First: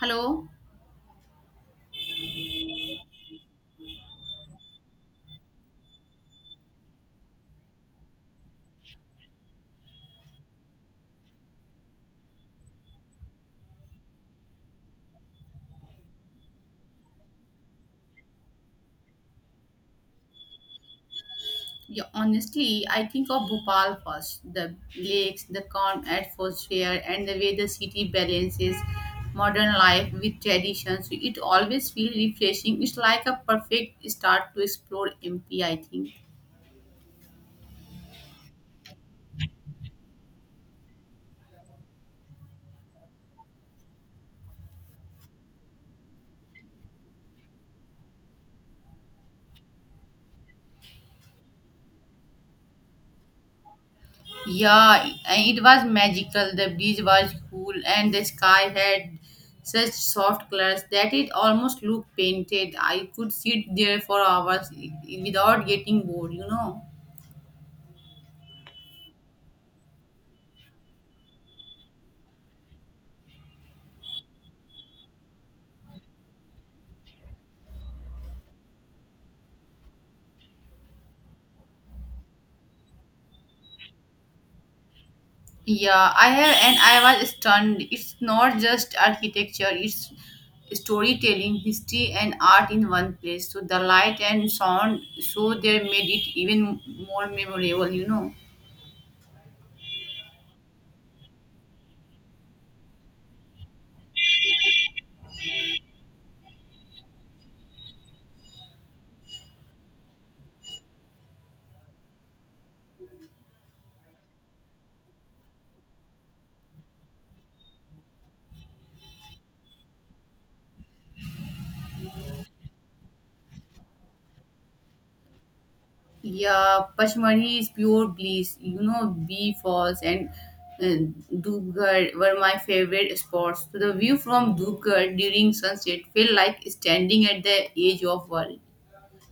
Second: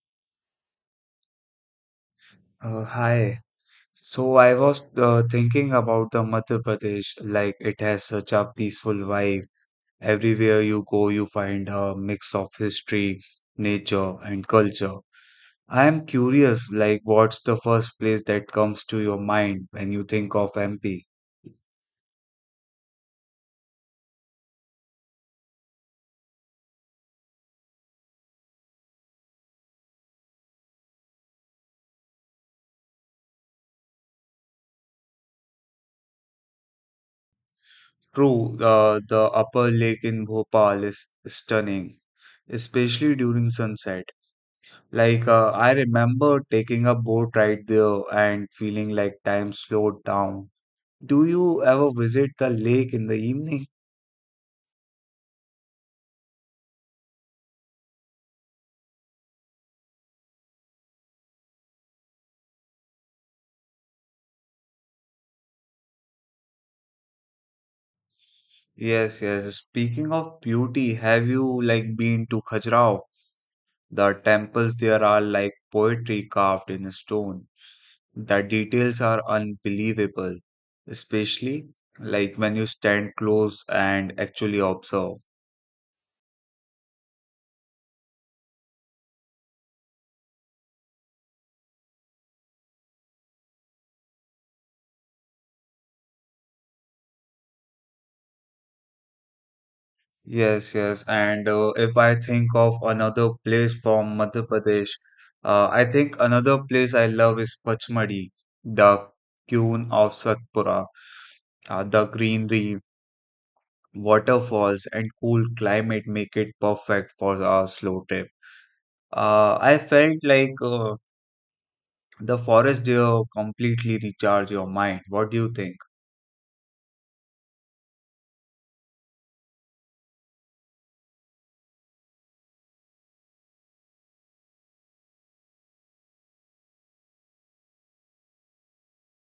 Hello. Hi. So I was thinking about the Madhya Pradesh, like it has such a peaceful vibe. Everywhere you go, you find a mix of history, nature, and culture. I am curious, like what's the first place that comes to your mind when you think of MP? Yeah, honestly, I think of Bhopal first. The lakes, the calm atmosphere, and the way the city balances modern life with traditions. It always feels refreshing. It's like a perfect start to explore MP, I think. True, the upper lake in Bhopal is stunning, especially during sunset. I remember taking a boat ride there and feeling like time slowed down. Do you ever visit the lake in the evening? Yeah, and it was magical. The breeze was cool, and the sky had such soft colors that it almost looked painted. I could sit there for hours without getting bored. Yes, yes. Speaking of beauty, have you like been to Khajuraho? The temples there are like poetry carved in stone. The details are unbelievable, especially like when you stand close and actually observe. Yeah, I have, and I was stunned. It's not just architecture, it's storytelling, history, and art in one place. So the light and sound, so they made it even more memorable. Yes, yes. And if I think of another place from Madhya Pradesh, I think another place I love is Pachmadi, the Qun of Satpura. The greenery, waterfalls, and cool climate make it perfect for a slow trip. I felt like the forest there completely recharge your mind. What do you think? Yeah, Pashmani is pure bliss, Bee Falls and uh, Dubgarh were my favorite spots. So the view from Dubgarh during sunset felt like standing at the edge of world.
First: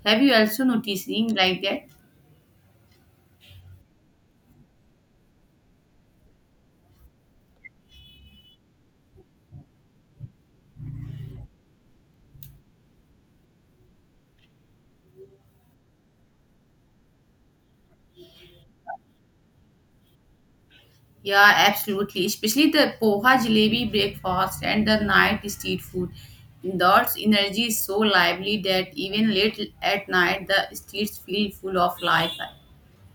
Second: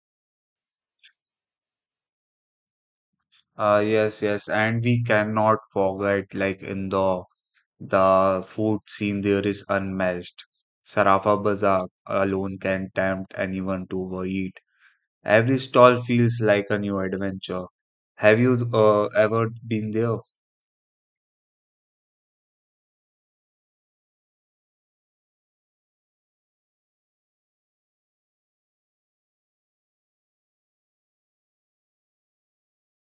Have you also noticing like that? Yes, yes. And we cannot forget like Indore. The food scene there is unmatched. Sarafa Bazaar alone can tempt anyone to overeat. Every stall feels like a new adventure. Have you ever been there? Yeah, absolutely. Especially the poha jalebi breakfast and the night street food. Dot's energy is so lively that even late at night the streets feel full of life.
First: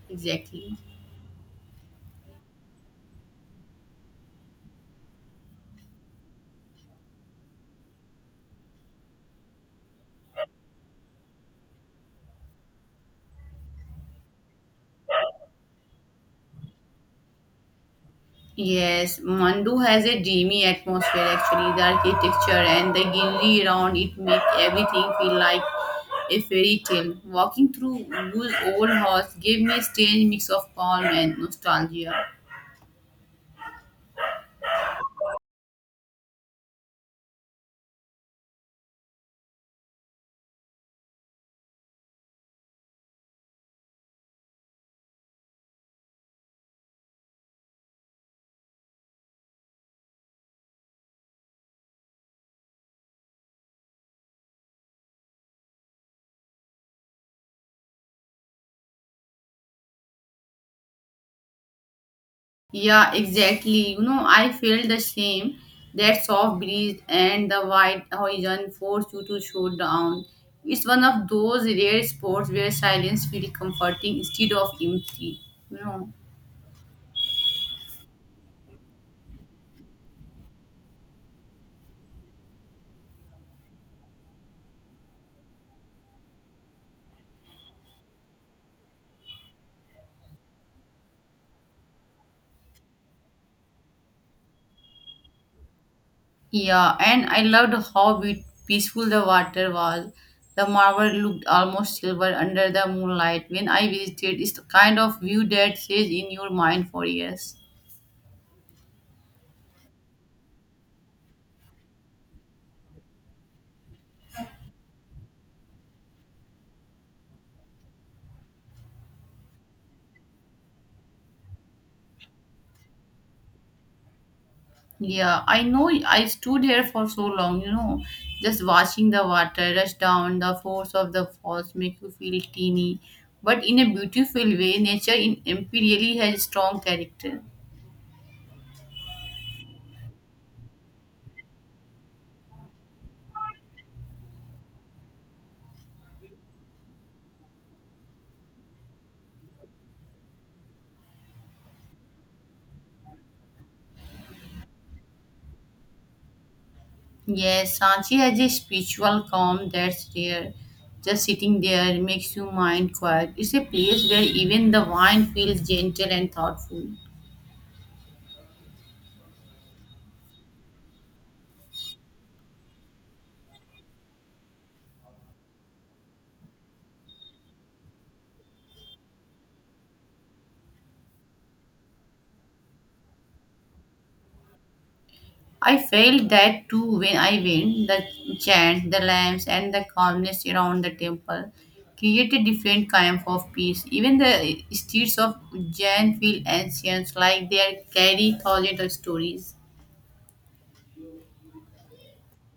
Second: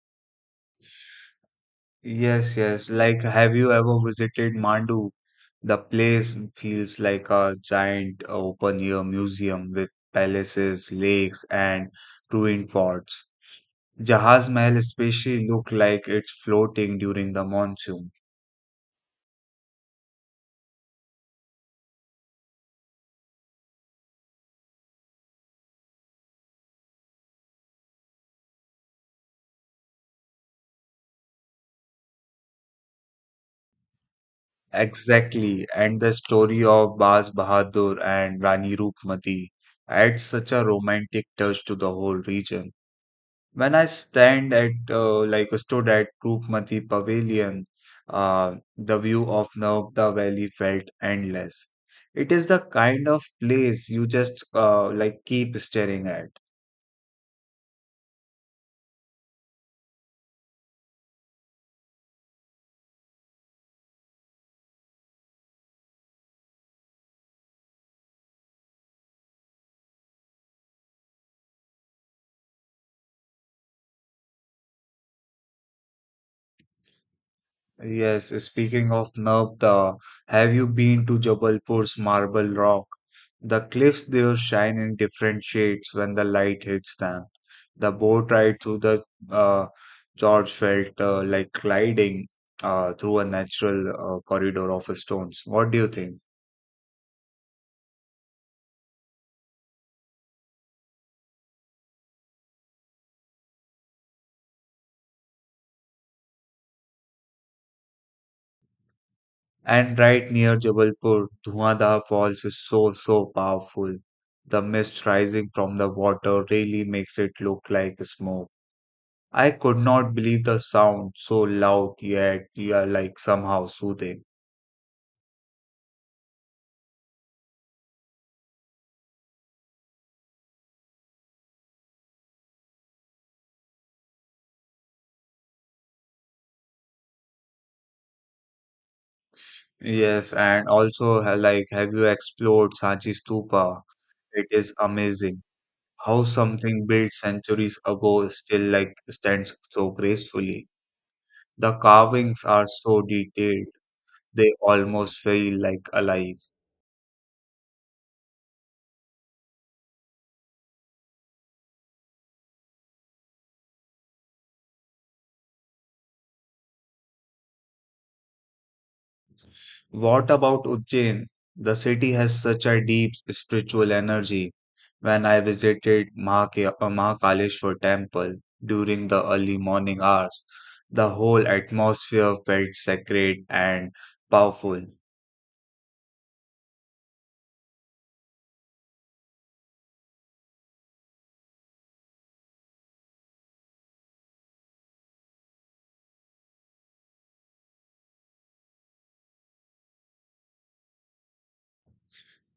Exactly. Yes, yes. Like, have you ever visited Mandu? The place feels like a giant open-air museum with palaces, lakes, and ruined forts. Jahaz Mahal especially look like it's floating during the monsoon. Yes, Mandu has a dreamy atmosphere actually. The architecture and the greenery around it make everything feel like a fairy tale. Walking through those old halls gave me a strange mix of calm and nostalgia. Exactly. And the story of Baz Bahadur and Rani Rupmati adds such a romantic touch to the whole region. When I stood at Rupmati Pavilion, the view of Narmada Valley felt endless. It is the kind of place you just, keep staring at. Yeah, exactly. You know, I felt the same. That soft breeze and the wide horizon force you to slow down. It's one of those rare sports where silence feels comforting instead of empty. You know. Yes, speaking of Navda, have you been to Jabalpur's Marble Rock? The cliffs there shine in different shades when the light hits them. The boat ride through the uh, gorge felt like gliding through a natural corridor of stones. What do you think? Yeah, and I loved how peaceful the water was. The marble looked almost silver under the moonlight. When I visited, it's the kind of view that stays in your mind for years. And right near Jabalpur, Dhoonadhar Falls is so, so powerful. The mist rising from the water really makes it look like smoke. I could not believe the sound, so loud yet, yeah, like somehow soothing. Yeah, I know I stood here for so long, just watching the water rush down, the force of the falls make you feel teeny. But in a beautiful way, nature in MP really has strong character. Yes, and also like have you explored Sanchi Stupa? It is amazing how something built centuries ago still like stands so gracefully. The carvings are so detailed, they almost feel like alive. Yes, Sanchi has a spiritual calm that's there. Just sitting there makes your mind quiet. It's a place where even the wine feels gentle and thoughtful. What about Ujjain? The city has such a deep spiritual energy. When I visited Mahakaleshwar temple during the early morning hours, the whole atmosphere felt sacred and powerful. I felt that too when I went. The chant, the lamps, and the calmness around the temple create a different kind of peace. Even the streets of Jain feel ancient, like they are carry thousands of stories.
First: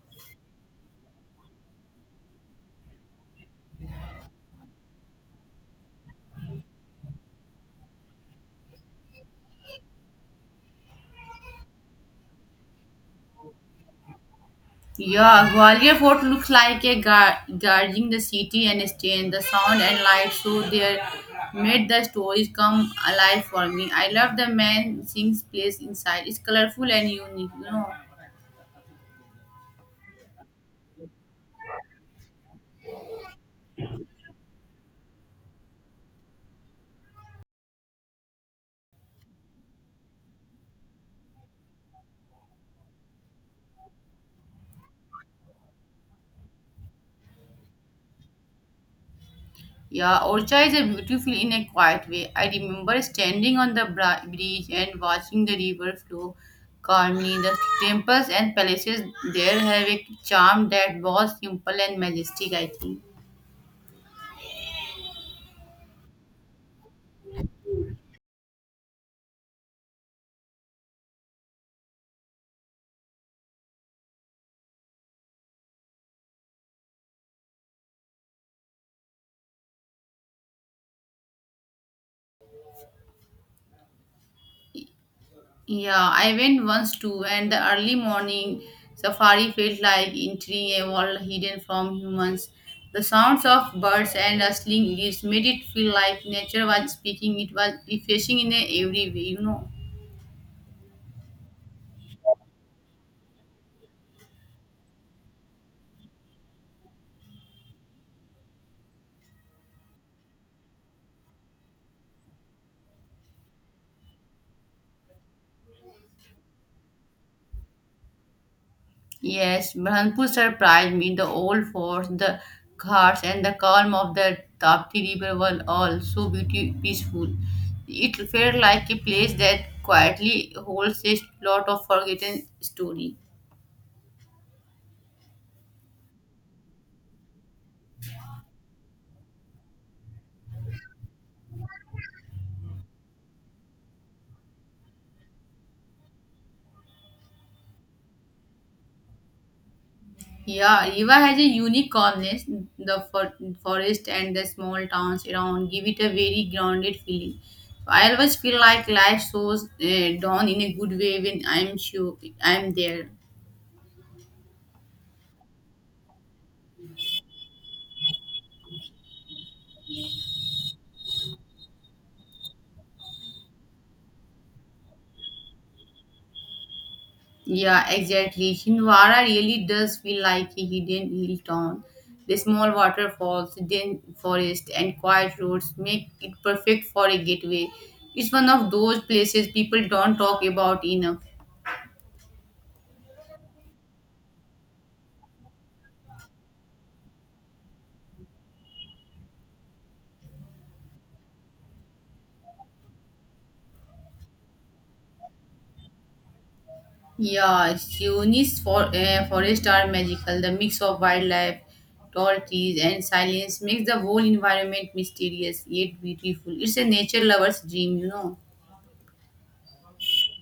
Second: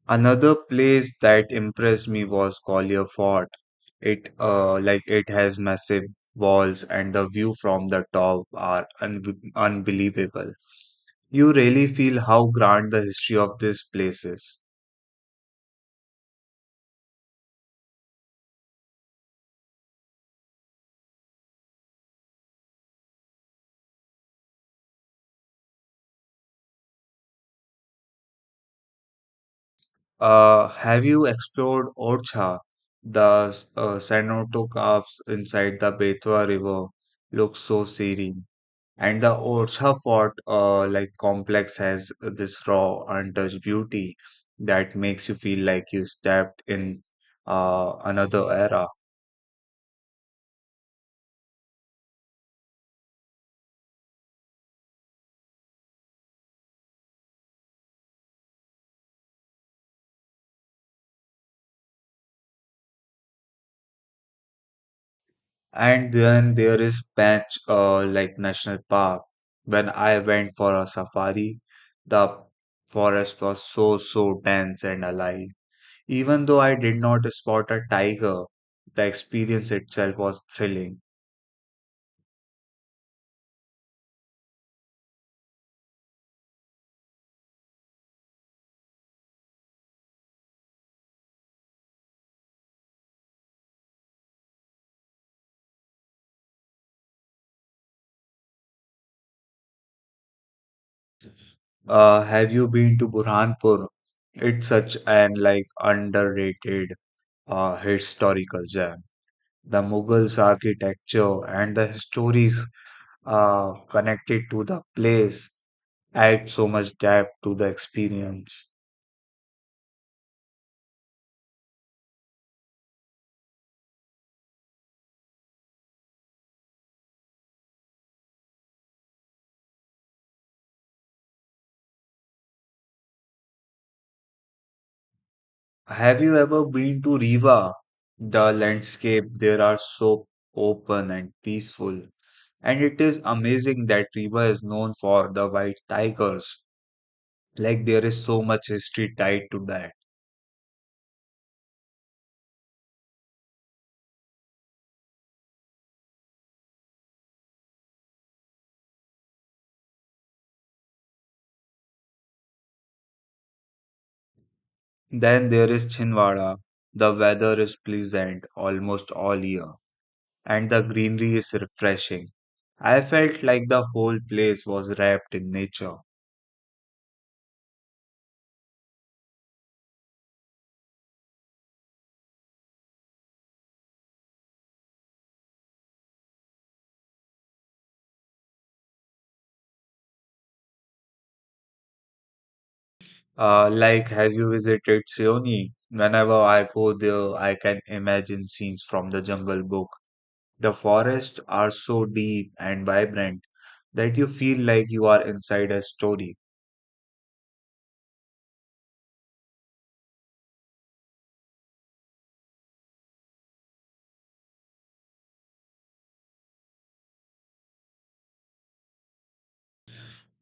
Another place that impressed me was Gwalior Fort. It like it has massive walls and the view from the top are unbelievable. You really feel how grand the history of this place is. Yeah, Gwalior Fort looks like a guarding the city and staying the sound and light, so they made the stories come alive for me. I love the man sings place inside. It's colorful and unique. Have you explored Orcha? The cenote caves inside the Betwa River look so serene, and the Orcha Fort like complex has this raw, untouched beauty that makes you feel like you stepped in, another era. Yeah, Orcha is a beautiful in a quiet way. I remember standing on the bridge and watching the river flow calmly. The temples and palaces there have a charm that was simple and majestic, I think. And then there is Banch like National Park. When I went for a safari, the forest was so, so dense and alive. Even though I did not spot a tiger, the experience itself was thrilling. Yeah, I went once too, and the early morning safari felt like entering a world hidden from humans. The sounds of birds and rustling leaves made it feel like nature was speaking. It was refreshing in every way. Have you been to Burhanpur? It's such an like underrated historical gem. The Mughals' architecture and the stories connected to the place add so much depth to the experience. Yes, Burhanpur surprised me. The old forts, the ghats, and the calm of the Tapti River were all so beauty, peaceful. It felt like a place that quietly holds a lot of forgotten story. Have you ever been to Riva? The landscape there are so open and peaceful, and it is amazing that Riva is known for the white tigers. Like there is so much history tied to that. Yeah, Riva has a unique calmness. The forest and the small towns around give it a very grounded feeling. I always feel like life shows dawn in a good way when I'm sure I'm there. Then there is Chinwara. The weather is pleasant almost all year, and the greenery is refreshing. I felt like the whole place was wrapped in nature. Yeah, exactly. Hindwara really does feel like a hidden hill town. The small waterfalls, dense forest, and quiet roads make it perfect for a getaway. It's one of those places people don't talk about enough. Have you visited Seoni? Whenever I go there, I can imagine scenes from the Jungle Book. The forests are so deep and vibrant that you feel like you are inside a story. Yeah, Shionis forests are magical. The mix of wildlife, tall trees, and silence makes the whole environment mysterious yet beautiful. It's a nature lover's dream, you know.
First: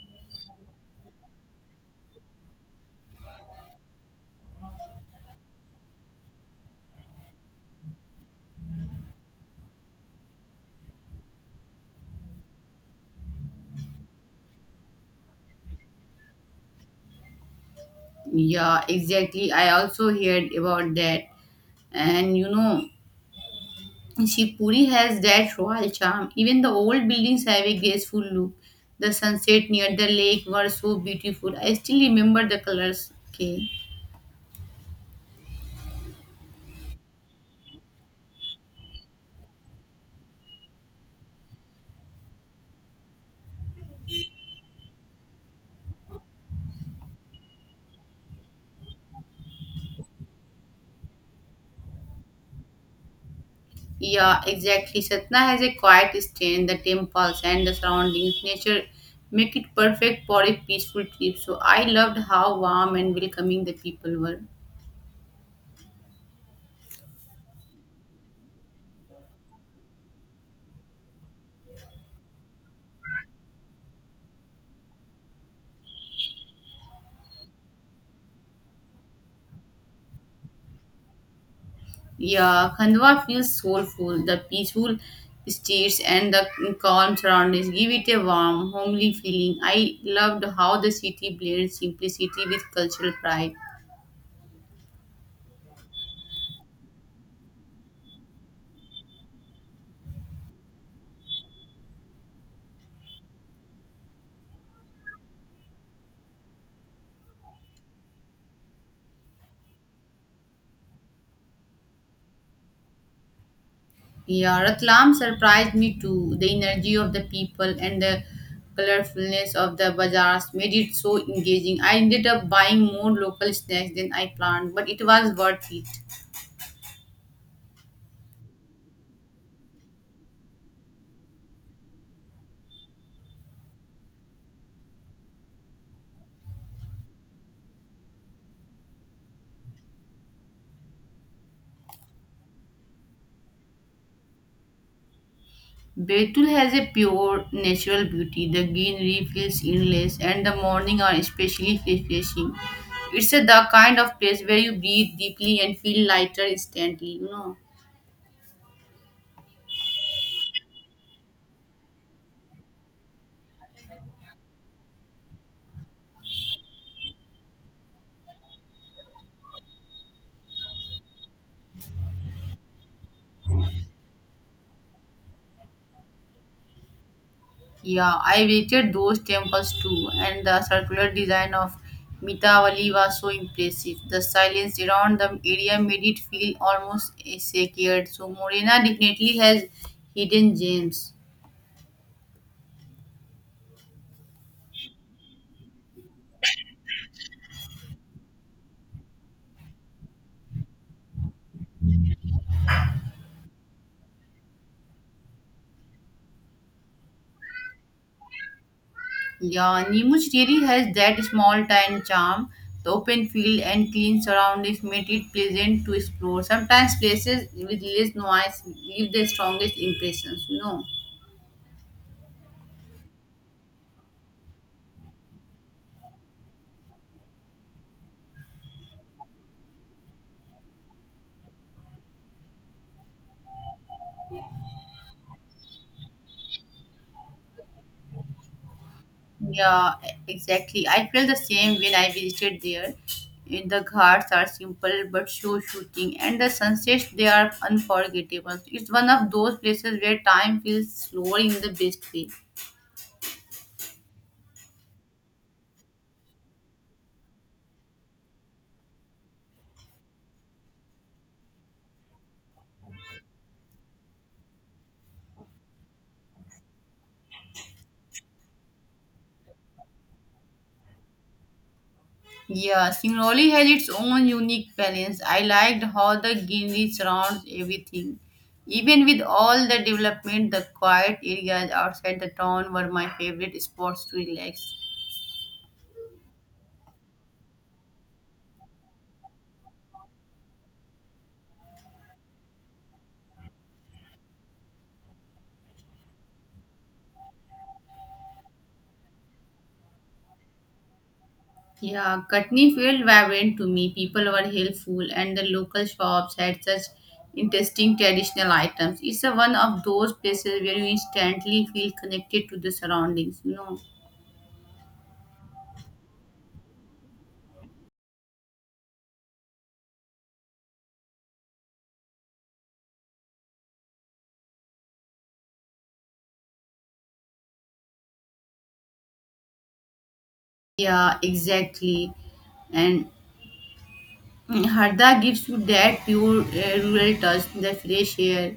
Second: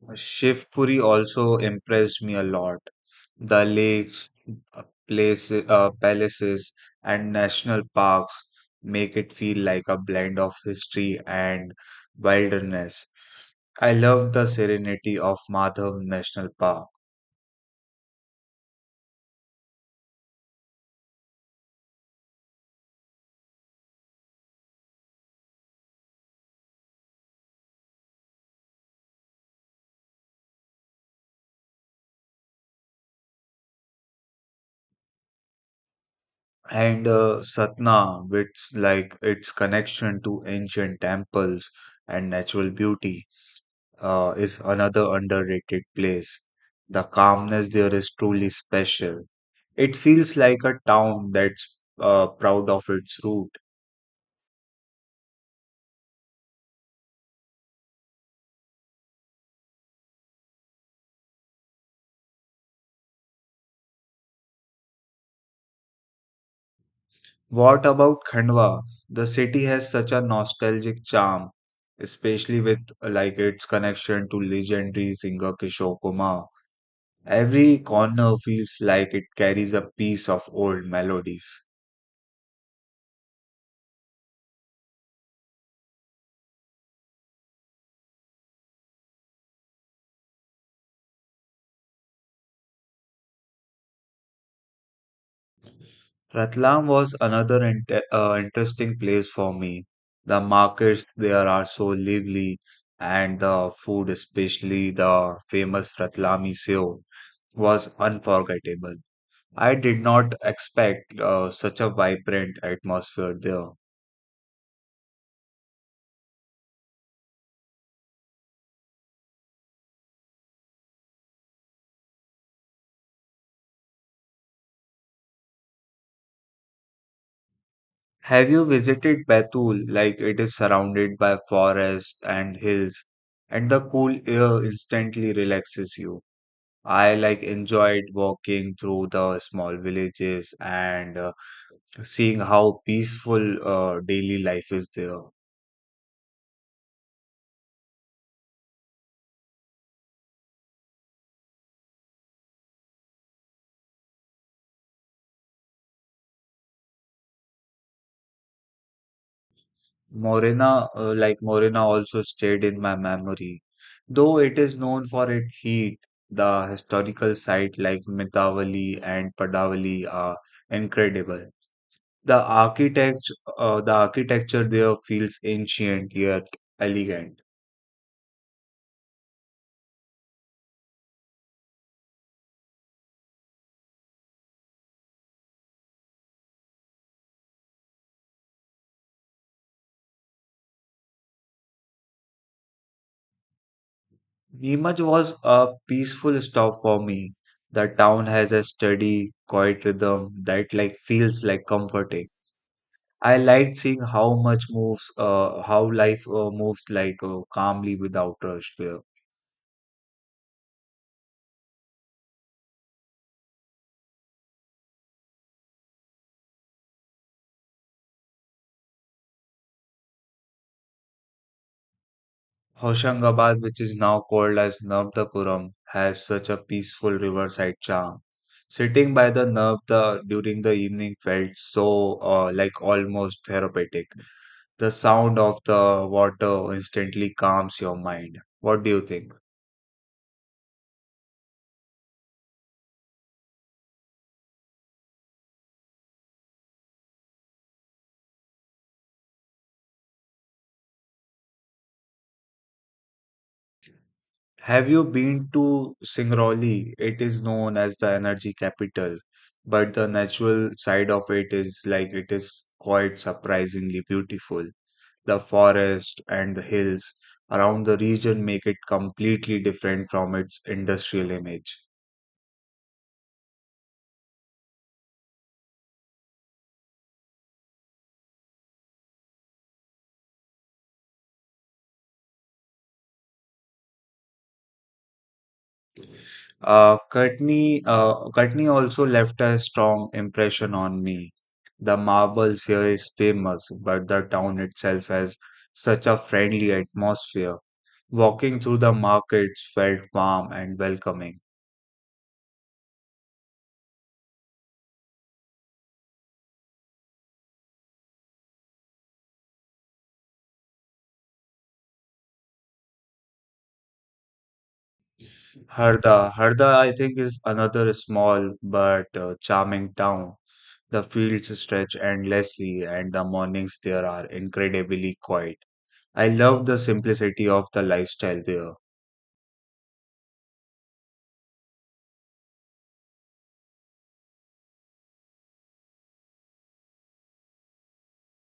Shivpuri also impressed me a lot. The lakes, palaces, and national parks make it feel like a blend of history and wilderness. I love the serenity of Madhav National Park. Yeah, exactly. I also heard about that. And you know, Shivpuri has that royal charm. Even the old buildings have a graceful look. The sunset near the lake were so beautiful. I still remember the colors. Okay. And Satna, which like its connection to ancient temples and natural beauty, is another underrated place. The calmness there is truly special. It feels like a town that's proud of its root. Yeah, exactly. Satna has a quiet stand, the temples and the surroundings. Nature make it perfect for a peaceful trip. So I loved how warm and welcoming the people were. What about Khandwa? The city has such a nostalgic charm, especially with its connection to legendary singer Kishore Kumar. Every corner feels like it carries a piece of old melodies. Yeah, Khandwa feels soulful. The peaceful streets and the calm surroundings give it a warm, homely feeling. I loved how the city blends simplicity with cultural pride. Ratlam was another interesting place for me. The markets there are so lively, and the food, especially the famous Ratlami Sev, was unforgettable. I did not expect such a vibrant atmosphere there. Yeah, Ratlam surprised me too. The energy of the people and the colorfulness of the bazaars made it so engaging. I ended up buying more local snacks than I planned, but it was worth it. Have you visited Betul? Like it is surrounded by forest and hills, and the cool air instantly relaxes you. I like enjoyed walking through the small villages and seeing how peaceful daily life is there. Betul has a pure natural beauty. The greenery feels endless, and the morning are especially refreshing. It's a, the kind of place where you breathe deeply and feel lighter instantly. You know. Morena, Morena, also stayed in my memory. Though it is known for its heat, the historical sites like Mitavali and Padavali are incredible. The architecture there feels ancient yet elegant. Yeah, I visited those temples too, and the circular design of Mitavali was so impressive. The silence around the area made it feel almost sacred. So Morena definitely has hidden gems. Neemuch was a peaceful stop for me. The town has a steady, quiet rhythm that like feels like comforting. I liked seeing how life moves like calmly without rush there. Yeah, Nemus really has that small town charm. The open field and clean surroundings made it pleasant to explore. Sometimes places with less noise leave the strongest impressions, you know. Hoshangabad, which is now called as Navdapuram, has such a peaceful riverside charm. Sitting by the Navda during the evening felt so, like almost therapeutic. The sound of the water instantly calms your mind. What do you think? Yeah, exactly. I felt the same when I visited there. In the ghats are simple but show shooting, and the sunsets they are unforgettable. It's one of those places where time feels slower in the best way. Have you been to Singrauli? It is known as the energy capital, but the natural side of it is like it is quite surprisingly beautiful. The forest and the hills around the region make it completely different from its industrial image. Yeah, Singnoli has its own unique balance. I liked how the greenery surrounds everything. Even with all the development, the quiet areas outside the town were my favorite spots to relax. Uh, Courtney also left a strong impression on me. The marbles here is famous, but the town itself has such a friendly atmosphere. Walking through the markets felt warm and welcoming. Yeah, Katni felt vibrant to me. People were helpful, and the local shops had such interesting traditional items. It's a one of those places where you instantly feel connected to the surroundings, you know. Harda, I think, is another small but charming town. The fields stretch endlessly, and the mornings there are incredibly quiet. I love the simplicity of the lifestyle there. Yeah, exactly. And Harda gives you that pure rural touch, the fresh air,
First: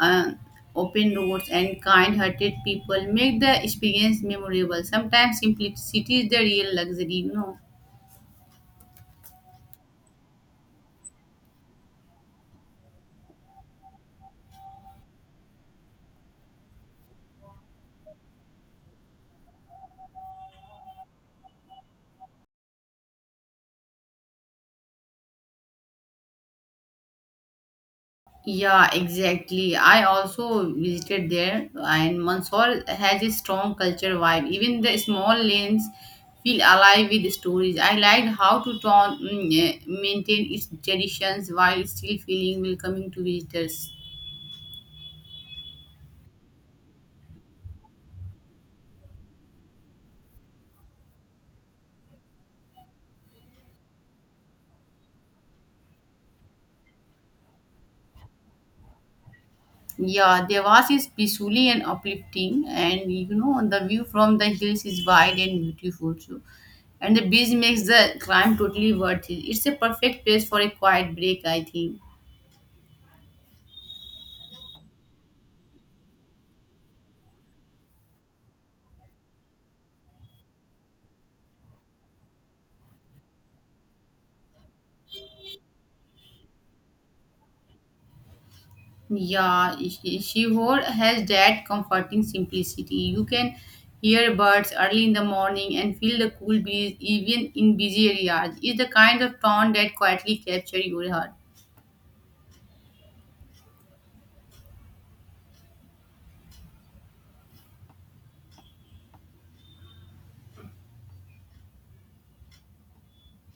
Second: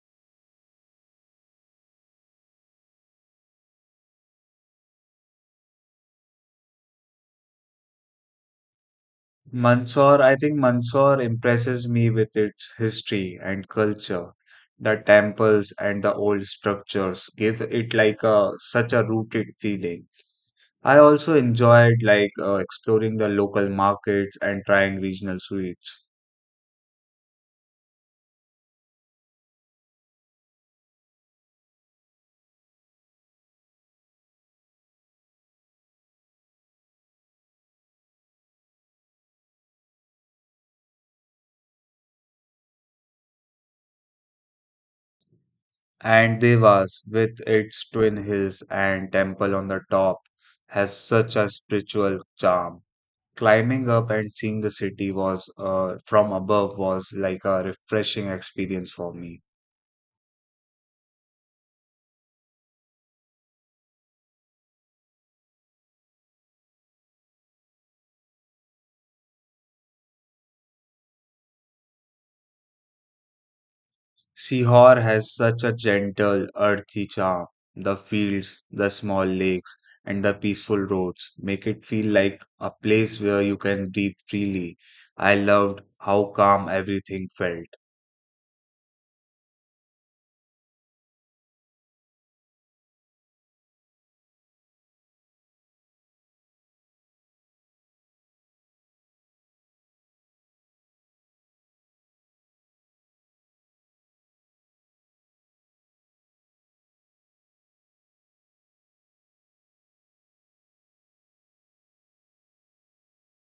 uh, open roads, and kind-hearted people make the experience memorable. Sometimes simplicity is the real luxury, you know. Mandsaur, I think Mandsaur impresses me with its history and culture. The temples and the old structures give it like a such a rooted feeling. I also enjoyed like exploring the local markets and trying regional sweets. Yeah, exactly. I also visited there, and Mandsaur has a strong culture vibe. Even the small lanes feel alive with stories. I liked how to town maintain its traditions while still feeling welcoming to visitors. And Devas with its twin hills and temple on the top has such a spiritual charm. Climbing up and seeing the city was, from above was like a refreshing experience for me. Yeah, Devas is peacefully and uplifting, and you know the view from the hills is wide and beautiful too. And the beach makes the climb totally worth it. It's a perfect place for a quiet break, I think. Sihor has such a gentle, earthy charm. The fields, the small lakes, and the peaceful roads make it feel like a place where you can breathe freely. I loved how calm everything felt. Yeah, Shihor has that comforting simplicity. You can hear birds early in the morning and feel the cool breeze even in busy areas. It's the kind of town that quietly captures your heart.